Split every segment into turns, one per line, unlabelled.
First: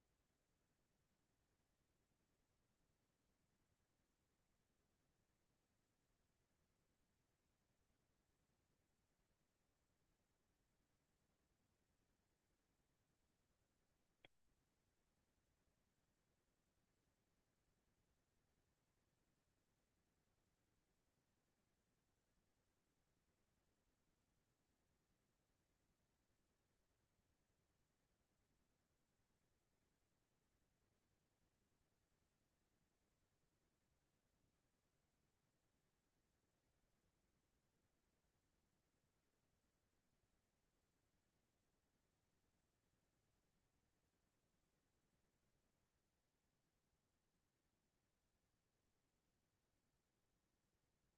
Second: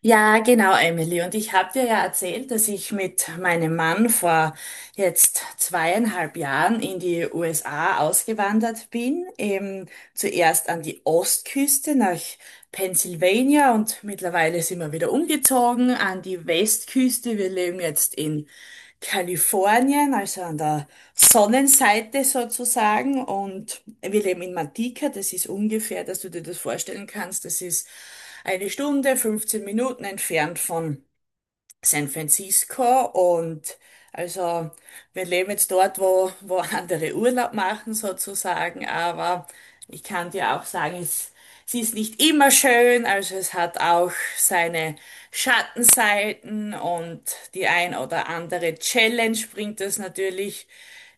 Ja, genau, Emily. Und ich habe dir ja erzählt, dass ich mit meinem Mann vor jetzt 2,5 Jahren in die USA ausgewandert bin. Eben zuerst an die Ostküste nach Pennsylvania und mittlerweile sind wir wieder umgezogen an die Westküste. Wir leben jetzt in Kalifornien, also an der Sonnenseite sozusagen. Und wir leben in Matica. Das ist ungefähr, dass du dir das vorstellen kannst. Das ist eine Stunde, 15 Minuten entfernt von San Francisco, und also wir leben jetzt dort, wo andere Urlaub machen sozusagen. Aber ich kann dir auch sagen, es ist nicht immer schön, also es hat auch seine Schattenseiten, und die ein oder andere Challenge bringt es natürlich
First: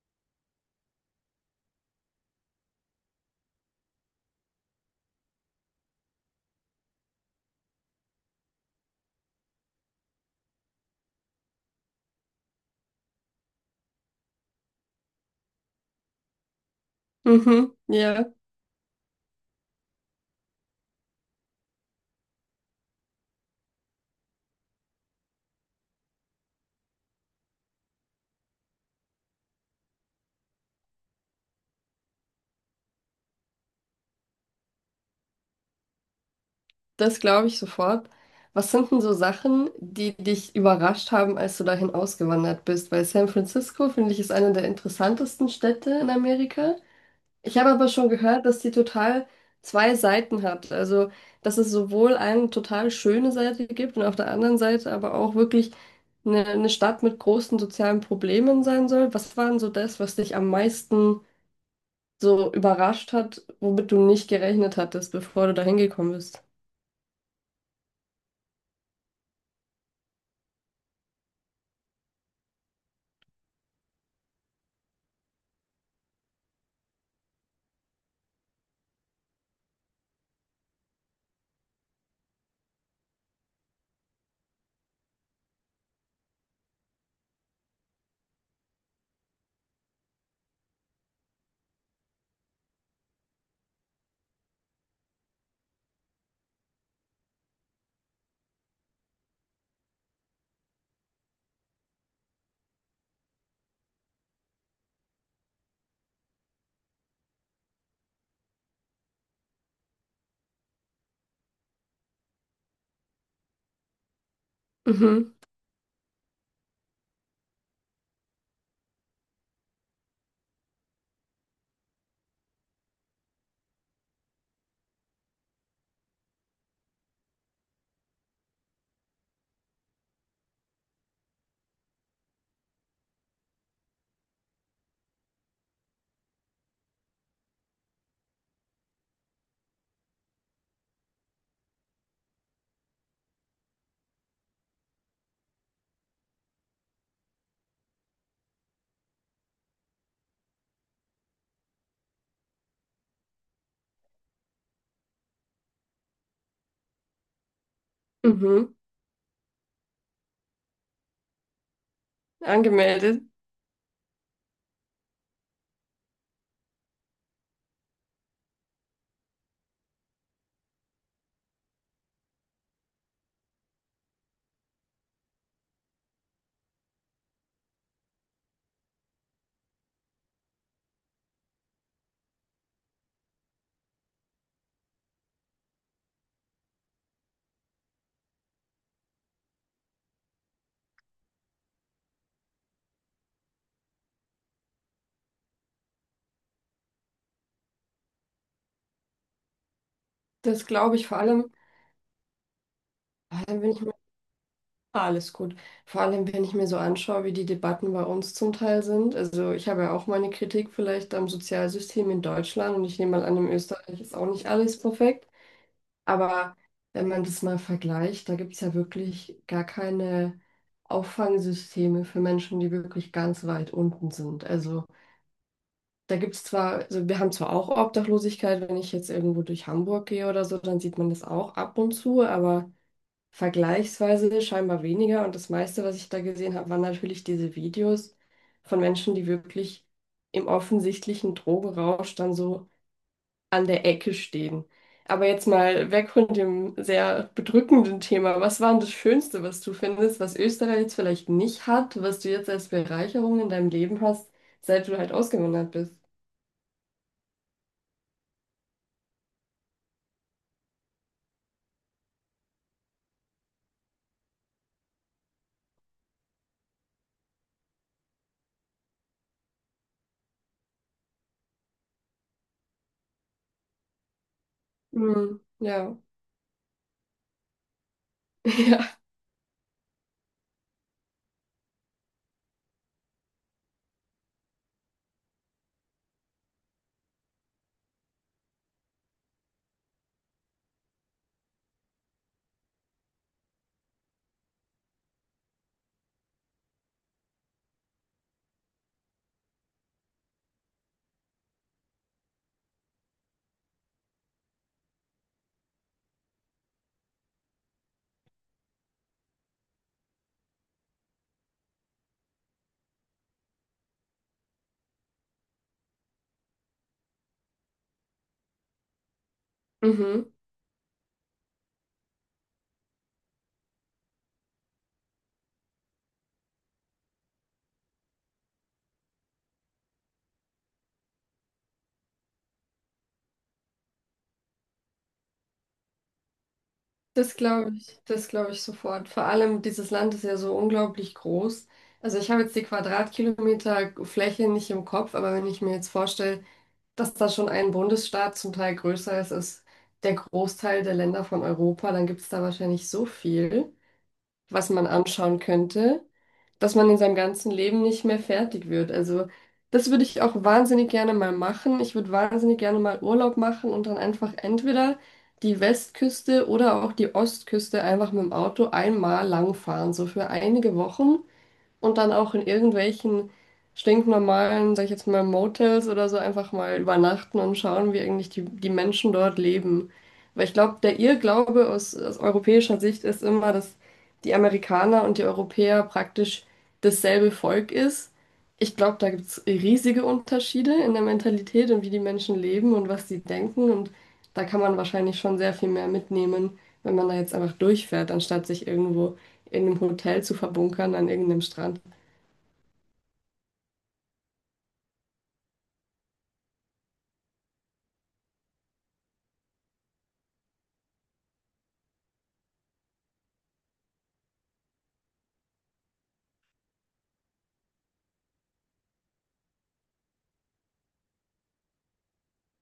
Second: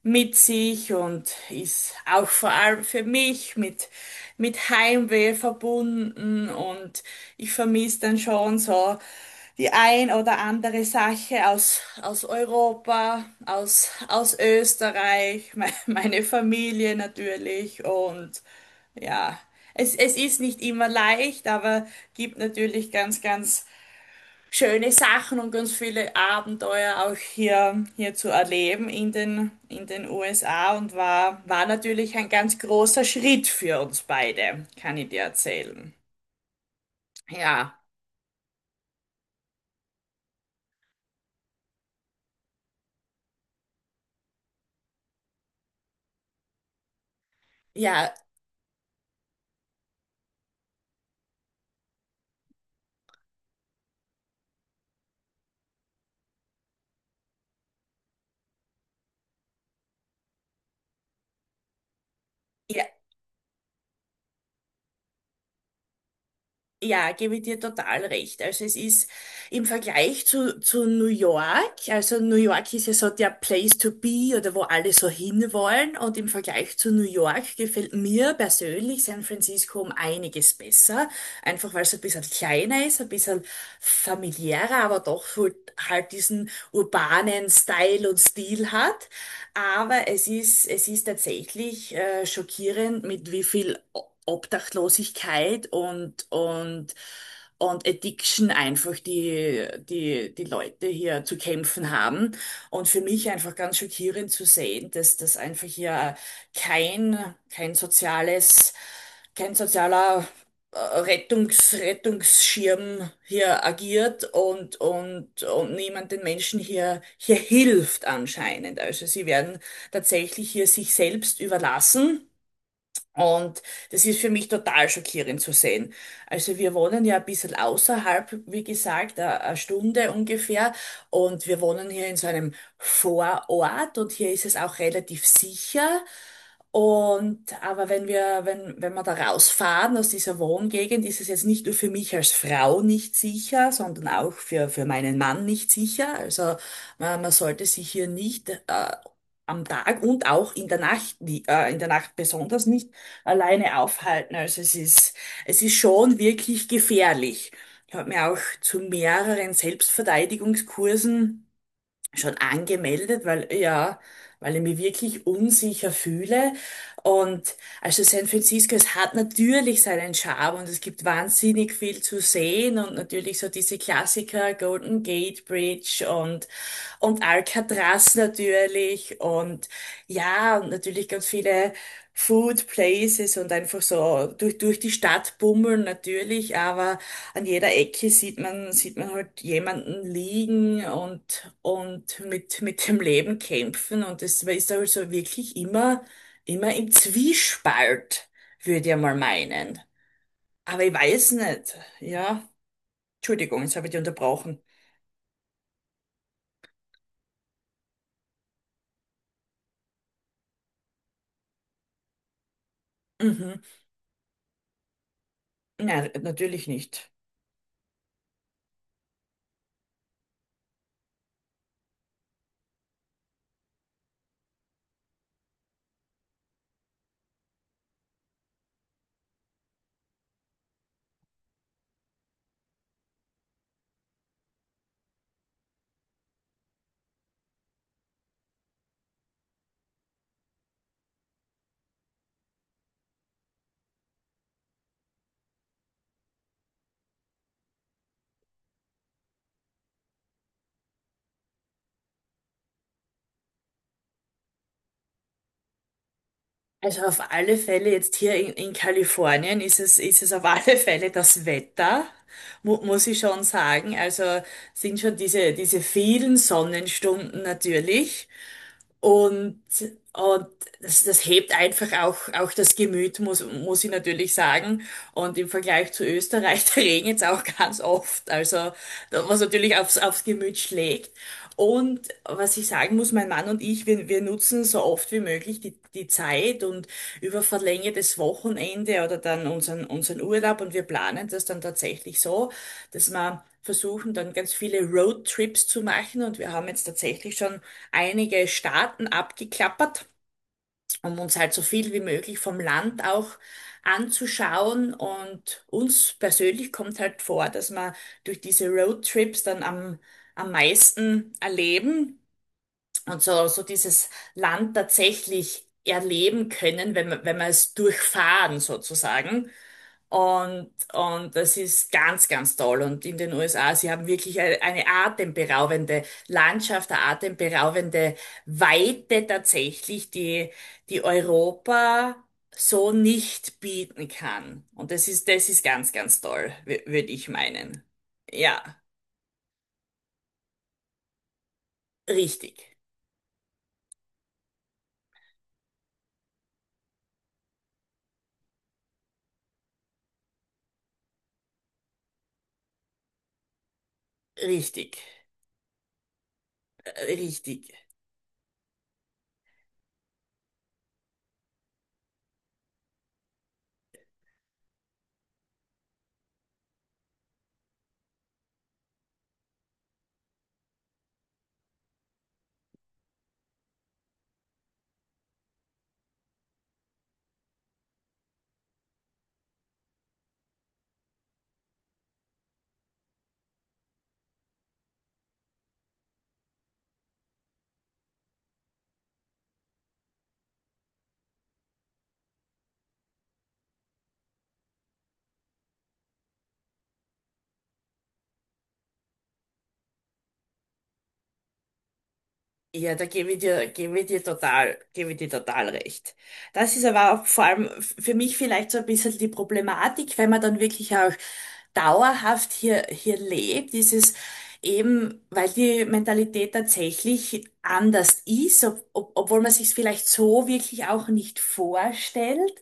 mit sich, und ist auch vor allem für mich mit Heimweh verbunden, und ich vermisse dann schon so die ein oder andere Sache aus aus, Europa, aus Österreich, meine Familie
Mhm,
natürlich.
ja,
Und ja, es ist nicht immer leicht, aber gibt natürlich ganz, ganz schöne Sachen und ganz viele Abenteuer auch hier zu erleben in den USA, und war natürlich ein ganz großer Schritt für uns beide, kann ich dir erzählen.
das glaube ich
Ja,
sofort. Was sind denn so Sachen, die dich überrascht haben, als du dahin ausgewandert bist? Weil San Francisco, finde ich, ist eine der interessantesten Städte in Amerika. Ich habe aber schon
ja.
gehört, dass die total zwei Seiten hat. Also, dass es sowohl eine total schöne Seite gibt und auf der anderen Seite aber auch wirklich eine Stadt mit großen sozialen Problemen sein soll. Was war denn so das, was dich am meisten so
Ja,
überrascht hat, womit du nicht gerechnet hattest, bevor du dahin gekommen bist?
ja, gebe ich dir total recht. Also es ist im Vergleich zu New York. Also New York ist ja so der Place to be, oder wo alle so hinwollen, und im Vergleich zu New York gefällt mir persönlich San Francisco um einiges besser, einfach weil es ein bisschen kleiner ist, ein bisschen familiärer, aber doch so halt diesen urbanen Style und Stil hat. Aber es ist tatsächlich schockierend, mit wie viel Obdachlosigkeit und Addiction einfach, die Leute hier zu kämpfen haben. Und für mich einfach ganz schockierend zu sehen, dass das einfach hier kein sozialer Rettungsschirm hier agiert,
Mhm,
und niemand den Menschen hier hilft, anscheinend. Also sie werden tatsächlich hier sich selbst überlassen, und das ist für mich total schockierend zu sehen. Also wir wohnen ja ein bisschen außerhalb, wie gesagt, eine Stunde ungefähr. Und wir wohnen hier in so einem Vorort, und hier ist es auch relativ sicher. Und aber wenn wir da rausfahren aus dieser Wohngegend, ist es jetzt nicht nur für mich als Frau nicht sicher, sondern auch für meinen Mann nicht sicher. Also man sollte sich hier nicht am Tag und auch in der Nacht, in der Nacht besonders nicht alleine aufhalten. Also es ist, schon wirklich gefährlich. Ich habe mir auch
mhm,
zu mehreren Selbstverteidigungskursen schon
angemeldet.
angemeldet, weil ich mich wirklich unsicher fühle. Und also San Francisco, es hat natürlich seinen Charme, und es gibt wahnsinnig viel zu sehen, und natürlich so diese Klassiker: Golden Gate Bridge, und Alcatraz natürlich, und ja, und natürlich ganz viele Food Places, und einfach so durch die Stadt bummeln natürlich. Aber an jeder Ecke sieht man halt jemanden liegen, und mit dem Leben kämpfen, und das, man ist halt so wirklich immer im Zwiespalt, würde ich mal meinen.
Das
Aber ich
glaube ich
weiß nicht, ja.
vor
Entschuldigung,
allem wenn
jetzt
ich
habe ich
mir,
dich unterbrochen.
alles gut. Vor allem, wenn ich mir so anschaue, wie die Debatten bei uns zum Teil sind. Also ich habe ja auch meine Kritik vielleicht am Sozialsystem in Deutschland und ich nehme mal an, in
Mhm.
Österreich ist auch nicht alles perfekt.
Nein,
Aber
natürlich
wenn
nicht.
man das mal vergleicht, da gibt es ja wirklich gar keine Auffangsysteme für Menschen, die wirklich ganz weit unten sind. Also da gibt es zwar, also wir haben zwar auch Obdachlosigkeit, wenn ich jetzt irgendwo durch Hamburg gehe oder so, dann sieht man das auch ab und zu, aber vergleichsweise scheinbar weniger. Und das meiste, was ich da gesehen habe, waren natürlich diese Videos von Menschen, die wirklich im offensichtlichen Drogenrausch dann so an der Ecke stehen. Aber jetzt mal weg von dem sehr bedrückenden Thema. Was war denn das Schönste, was du findest, was Österreich jetzt vielleicht nicht hat, was du jetzt als Bereicherung in deinem Leben hast, seit du halt ausgewandert bist?
Also auf alle Fälle jetzt hier in Kalifornien, ist es auf alle Fälle das Wetter, mu muss ich schon sagen. Also sind schon diese vielen Sonnenstunden natürlich. Und, und das hebt einfach auch das Gemüt, muss ich natürlich sagen. Und
Mhm.
im Vergleich
Ja,
zu Österreich, da regnet's auch ganz oft. Also,
ja,
was natürlich aufs Gemüt schlägt. Und was ich sagen muss, mein Mann und ich, wir nutzen so oft wie möglich die Zeit und über verlängertes Wochenende oder dann unseren Urlaub, und wir planen das dann tatsächlich so, dass man versuchen dann ganz viele Roadtrips zu machen, und wir haben jetzt tatsächlich schon einige Staaten abgeklappert, um uns halt so viel wie möglich vom Land auch anzuschauen. Und uns persönlich kommt halt vor, dass wir durch diese Roadtrips dann am meisten erleben, und so dieses Land tatsächlich erleben können, wenn wir, es durchfahren sozusagen.
mhm.
Und das ist ganz, ganz toll. Und in den USA, sie haben wirklich eine atemberaubende Landschaft, eine atemberaubende Weite tatsächlich, die Europa so nicht bieten kann. Und das ist ganz, ganz toll, würde ich meinen.
Das glaube ich
Ja,
sofort. Vor allem dieses Land ist ja so unglaublich groß. Also ich habe jetzt
richtig,
die Quadratkilometer Fläche nicht im Kopf, aber wenn ich mir jetzt vorstelle, dass da schon ein Bundesstaat zum Teil größer ist als der Großteil der Länder von Europa, dann gibt es da wahrscheinlich so viel, was man
richtig,
anschauen könnte, dass man in seinem ganzen
richtig.
Leben nicht mehr fertig wird. Also das würde ich auch wahnsinnig gerne mal machen. Ich würde wahnsinnig gerne mal Urlaub machen und dann einfach entweder die Westküste oder auch die Ostküste einfach mit dem Auto einmal lang fahren, so für einige Wochen und dann auch in irgendwelchen stinknormalen, sag ich jetzt mal, Motels oder so einfach mal übernachten und schauen, wie eigentlich die Menschen dort leben. Weil ich glaube, der Irrglaube aus europäischer Sicht ist immer, dass die Amerikaner und die Europäer praktisch dasselbe Volk ist. Ich glaube, da gibt es riesige Unterschiede in der Mentalität und wie die Menschen leben und was sie denken. Und da kann man wahrscheinlich schon sehr viel mehr mitnehmen, wenn man da jetzt einfach durchfährt, anstatt sich irgendwo in einem Hotel zu verbunkern an irgendeinem Strand.
Ja, da gebe ich dir total recht. Das ist aber auch vor allem für mich vielleicht so ein bisschen die Problematik, wenn man dann wirklich auch dauerhaft hier lebt, ist es eben, weil die Mentalität tatsächlich anders ist, obwohl man sich es vielleicht so wirklich auch nicht vorstellt.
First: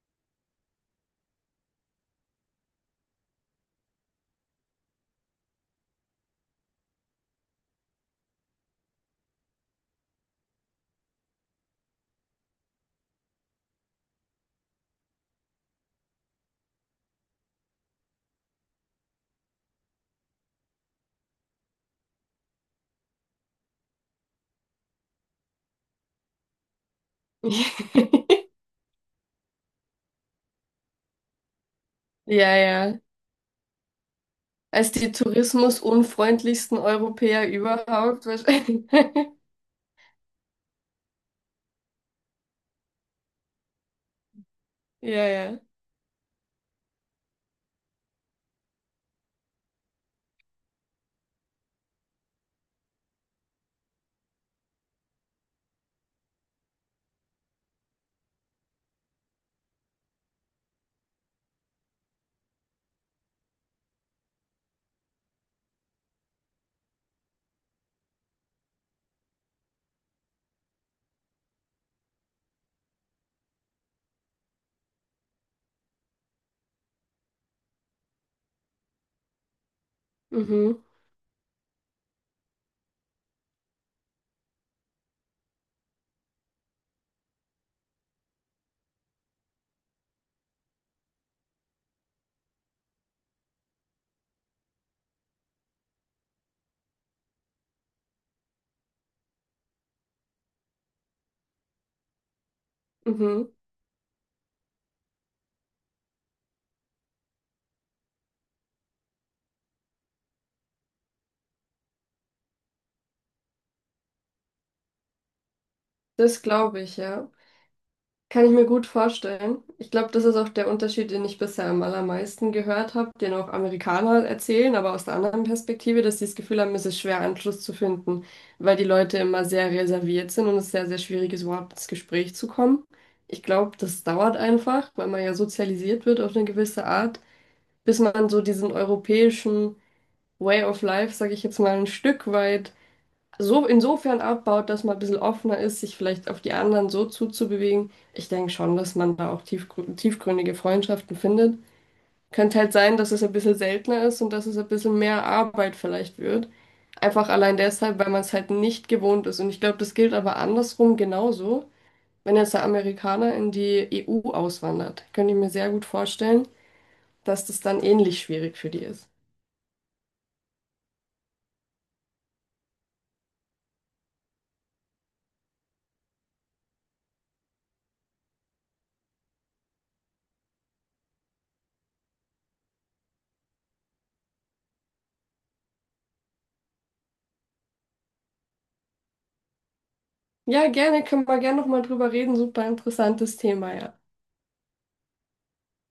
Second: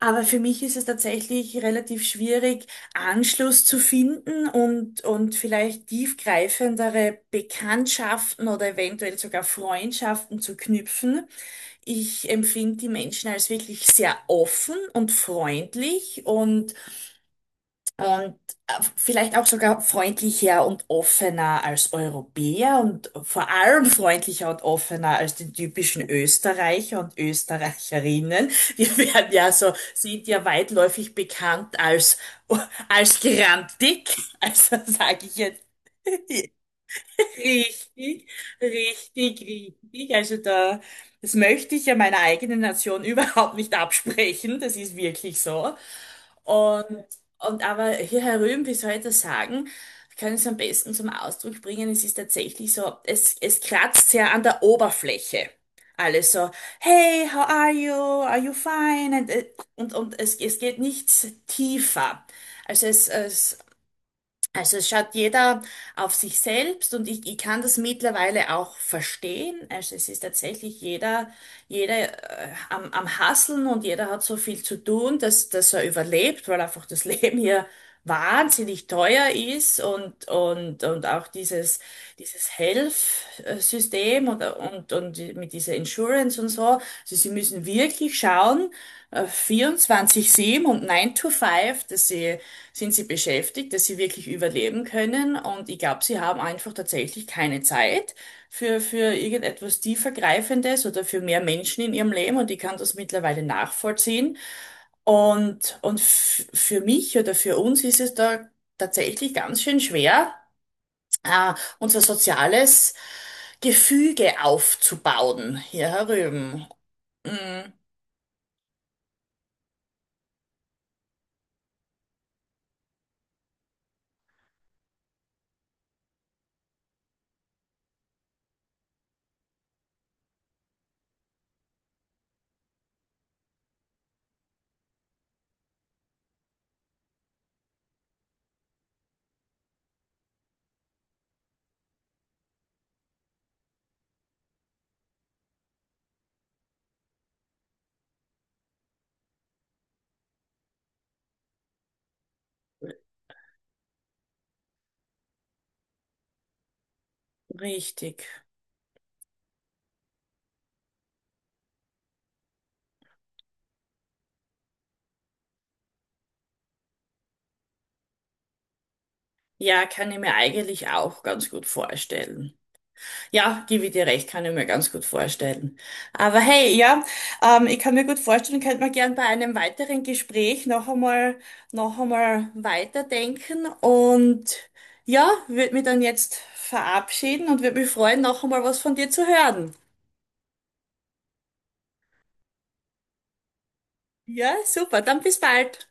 Aber für mich ist es tatsächlich relativ schwierig, Anschluss zu finden, und vielleicht tiefgreifendere Bekanntschaften oder eventuell sogar Freundschaften zu knüpfen. Ich empfinde die Menschen als wirklich sehr offen und freundlich, und und vielleicht auch sogar freundlicher und offener als Europäer, und vor allem freundlicher und offener als die typischen Österreicher und Österreicherinnen. Wir werden ja so, sind ja weitläufig bekannt als,
Ja, ja.
als grantig. Also
Als die
sage ich jetzt.
tourismusunfreundlichsten Europäer überhaupt
Richtig,
wahrscheinlich.
richtig, richtig. Also das möchte ich ja meiner eigenen Nation überhaupt nicht absprechen. Das ist
Ja,
wirklich
ja.
so. Und, und aber hier herüben, wie soll ich das sagen, ich kann es am besten zum Ausdruck bringen. Es ist tatsächlich so, es kratzt sehr an der Oberfläche. Alles so, hey, how are you? Are you fine? Und es geht nichts tiefer. Also es, es also es schaut jeder auf sich selbst, und ich kann das mittlerweile auch verstehen. Also es ist tatsächlich jeder am Hasseln, und jeder hat so viel zu tun, dass er überlebt, weil einfach das Leben hier wahnsinnig teuer ist,
Mhm,
und auch dieses, dieses Health-System, und mit dieser Insurance und so. Also sie müssen wirklich schauen, 24/7 und 9 to 5, sind sie beschäftigt, dass sie wirklich überleben können. Und ich glaube, sie haben einfach tatsächlich keine Zeit für irgendetwas tiefergreifendes oder für mehr Menschen in ihrem Leben. Und ich kann das mittlerweile
mhm.
nachvollziehen. Und für mich oder für uns ist es da tatsächlich ganz schön schwer, äh, unser soziales Gefüge aufzubauen hier
Das
herüben.
glaube ich, ja.
Mhm,
Kann ich mir gut vorstellen. Ich glaube, das ist auch der Unterschied, den ich bisher am allermeisten gehört habe, den auch Amerikaner erzählen, aber aus der anderen Perspektive, dass sie das Gefühl haben, es ist schwer, Anschluss zu finden, weil die Leute immer sehr reserviert sind und es sehr, sehr schwierig ist, überhaupt ins Gespräch zu kommen. Ich glaube, das dauert einfach, weil man ja sozialisiert wird auf eine gewisse Art, bis man so diesen europäischen Way of Life, sage ich jetzt mal, ein Stück weit so insofern abbaut, dass man ein bisschen offener ist, sich vielleicht auf die anderen so zuzubewegen. Ich denke schon, dass man da auch tiefgründige Freundschaften findet. Könnte halt sein, dass es ein bisschen seltener ist und dass es ein bisschen mehr Arbeit vielleicht wird. Einfach allein deshalb, weil man
richtig.
es halt nicht gewohnt ist. Und ich glaube, das gilt aber andersrum genauso. Wenn jetzt der Amerikaner in die EU auswandert, könnte ich mir sehr gut vorstellen, dass das dann ähnlich schwierig für die ist.
Ja, kann ich mir eigentlich auch ganz gut vorstellen. Ja, gebe ich dir recht, kann ich mir ganz gut vorstellen. Aber hey, ja, ich kann mir gut vorstellen, könnte man gern bei einem weiteren Gespräch noch einmal weiterdenken, und ja, würde mich dann jetzt verabschieden und würde mich freuen, noch einmal was von dir zu hören.
Ja, gerne, können wir gerne nochmal drüber reden. Super interessantes Thema, ja.
Ja, super, dann bis bald.